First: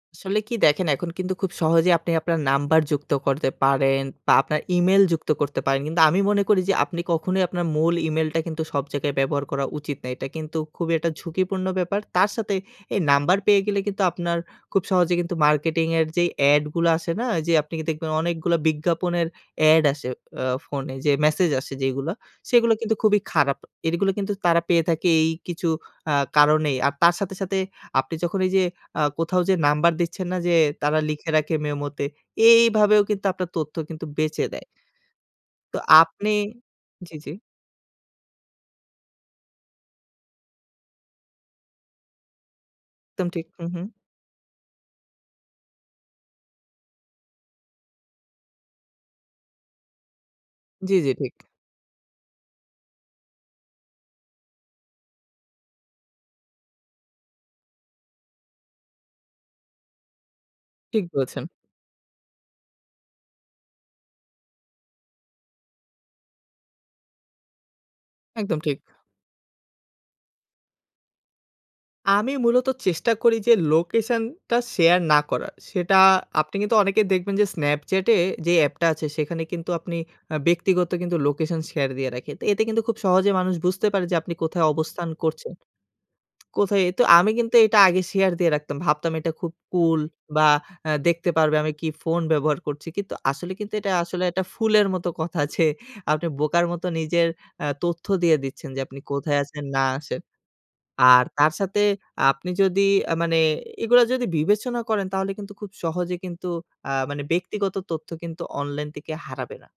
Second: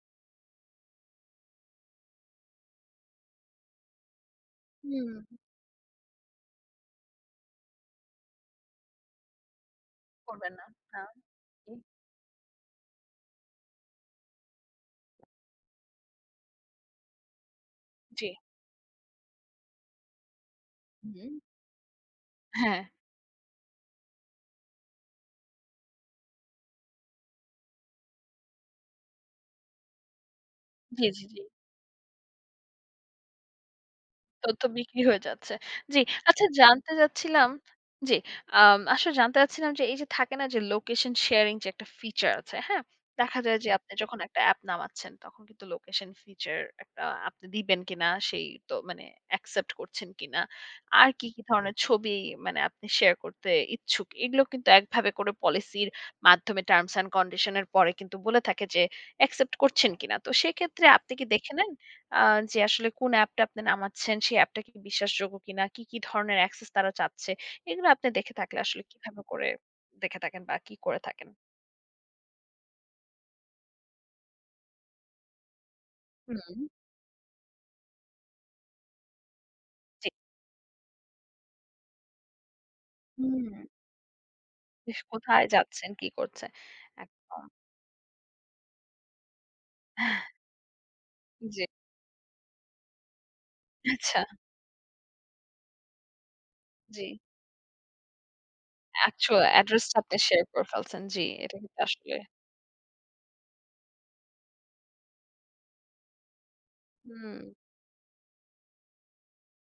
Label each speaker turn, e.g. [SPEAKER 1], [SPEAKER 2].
[SPEAKER 1] আসলে কি দেখেন এখন কিন্তু খুব সহজেই আপনি আপনার নাম্বার যুক্ত করতে পারেন বা আপনার ইমেইল যুক্ত
[SPEAKER 2] হুম।
[SPEAKER 1] করতে পারেন। কিন্তু আমি মনে করি যে আপনি কখনোই আপনার মূল ইমেইলটা কিন্তু সব জায়গায় ব্যবহার করা উচিত না। এটা
[SPEAKER 2] করবেন
[SPEAKER 1] কিন্তু
[SPEAKER 2] না।
[SPEAKER 1] খুবই
[SPEAKER 2] না।
[SPEAKER 1] একটা ঝুঁকিপূর্ণ
[SPEAKER 2] [unintelligible]
[SPEAKER 1] ব্যাপার। তার সাথে এই নাম্বার পেয়ে গেলে কিন্তু আপনার খুব সহজে কিন্তু মার্কেটিং এর যেই এড গুলো আসে না? যে আপনি দেখবেন
[SPEAKER 2] জি।
[SPEAKER 1] অনেকগুলো বিজ্ঞাপনের এড আসে অ্যা ফোনে যে
[SPEAKER 2] হুম।
[SPEAKER 1] মেসেজ আসে যেগুলা সেগুলো
[SPEAKER 2] হ্যাঁ।
[SPEAKER 1] কিন্তু খুবই খারাপ। এরগুলা কিন্তু তারা পেয়ে থাকে এই কিছু আ কারণেই। আর তার সাথে, সাথে আপনি যখন এইযে আ কোথাও যে নাম্বার দিচ্ছেন না যে তারা
[SPEAKER 2] জি, জি,
[SPEAKER 1] লিখে
[SPEAKER 2] জি।
[SPEAKER 1] রাখে মেমোতে এইভাবেও কিন্তু আপনার তথ্য কিন্তু বেঁচে
[SPEAKER 2] তথ্য
[SPEAKER 1] দেয়
[SPEAKER 2] বিক্রি হয়ে যাচ্ছে।
[SPEAKER 1] তো
[SPEAKER 2] জি,
[SPEAKER 1] আপনি
[SPEAKER 2] আচ্ছা জানতে
[SPEAKER 1] জি, জি।
[SPEAKER 2] চাচ্ছিলাম জি, আম আসলে জানতে চাচ্ছিলাম যে এইযে থাকে না যে লোকেশন শেয়ারিং যে একটা ফিচার আছে। হ্যাঁ?
[SPEAKER 1] একদম
[SPEAKER 2] দেখা
[SPEAKER 1] ঠিক।
[SPEAKER 2] যায়
[SPEAKER 1] হু,
[SPEAKER 2] যে
[SPEAKER 1] হু।
[SPEAKER 2] আপনি যখন একটা অ্যাপ নামাচ্ছেন তখন কিন্তু লোকেশন ফিচার আপনি দিবেন কিনা সেই তো মানে অ্যাকসেপ্ট করছেন কিনা।
[SPEAKER 1] জি,
[SPEAKER 2] আর
[SPEAKER 1] জি
[SPEAKER 2] কি,
[SPEAKER 1] ঠিক।
[SPEAKER 2] কি ধরনের ছবি মানে আপনি শেয়ার করতে ইচ্ছুক। এগুলো কিন্তু একভাবে করে পলিসির মাধ্যমে টার্মস অ্যান্ড কন্ডিশন এর পরে। কিন্তু বলে থাকে যে অ্যাকসেপ্ট করছেন কিনা? তো সেক্ষেত্রে
[SPEAKER 1] ঠিক
[SPEAKER 2] আপনি কি
[SPEAKER 1] বলেছেন।
[SPEAKER 2] দেখে নেন? আ যে আসলে কোন অ্যাপটা আপনি নামাচ্ছেন, সেই অ্যাপটা কি বিশ্বাসযোগ্য কিনা, কি, কি ধরনের অ্যাক্সেস তারা চাচ্ছে। এগুলো আপনি দেখে থাকলে
[SPEAKER 1] একদম ঠিক।
[SPEAKER 2] আসলে কিভাবে করে দেখে থাকেন বা কি করে থাকেন?
[SPEAKER 1] আমি মূলত চেষ্টা করি যে লোকেশনটা শেয়ার না করার। সেটা আপনি
[SPEAKER 2] হুম।
[SPEAKER 1] কিন্তু অনেকে দেখবেন যে Snapchat এ যে অ্যাপটা আছে সেখানে কিন্তু আপনি
[SPEAKER 2] জি।
[SPEAKER 1] আ ব্যক্তিগত কিন্তু লোকেশন শেয়ার দিয়ে রাখি। তো এতে কিন্তু খুব সহজে মানুষ
[SPEAKER 2] হুম।
[SPEAKER 1] বুঝতে পারে যে আপনি কোথায়
[SPEAKER 2] ইহ
[SPEAKER 1] অবস্থান
[SPEAKER 2] কোথায়
[SPEAKER 1] করছেন
[SPEAKER 2] যাচ্ছেন কি করছে
[SPEAKER 1] কোথায় তো আমি
[SPEAKER 2] একদম।
[SPEAKER 1] কিন্তু এটা আগে শেয়ার দিয়ে রাখতাম। ভাবতাম এটা খুব কুল বা আ দেখতে পারবে
[SPEAKER 2] জি।
[SPEAKER 1] আমি কি ফোন ব্যবহার করছি। কিন্তু আসলে কিন্তু এটা
[SPEAKER 2] আচ্ছা।
[SPEAKER 1] আসলে একটা ফুলের মত কথা যে, আপনি বোকার মত
[SPEAKER 2] জি।
[SPEAKER 1] নিজের আ তথ্য দিয়ে দিচ্ছেন যে আপনি কোথায়
[SPEAKER 2] অ্যাকচুয়াল
[SPEAKER 1] আছেন না
[SPEAKER 2] অ্যাড্রেস টা আপনি
[SPEAKER 1] আসেন।
[SPEAKER 2] শেয়ার করে ফেলছেন। জি,
[SPEAKER 1] আর তার
[SPEAKER 2] এটা কিন্তু
[SPEAKER 1] সাথে
[SPEAKER 2] আসলে
[SPEAKER 1] আপনি যদি আ মানে এগুলা যদি বিবেচনা করেন তাহলে কিন্তু খুব সহজে কিন্তু আ মানে
[SPEAKER 2] হুম।
[SPEAKER 1] ব্যক্তিগত তথ্য কিন্তু অনলাইন থেকে হারাবে না।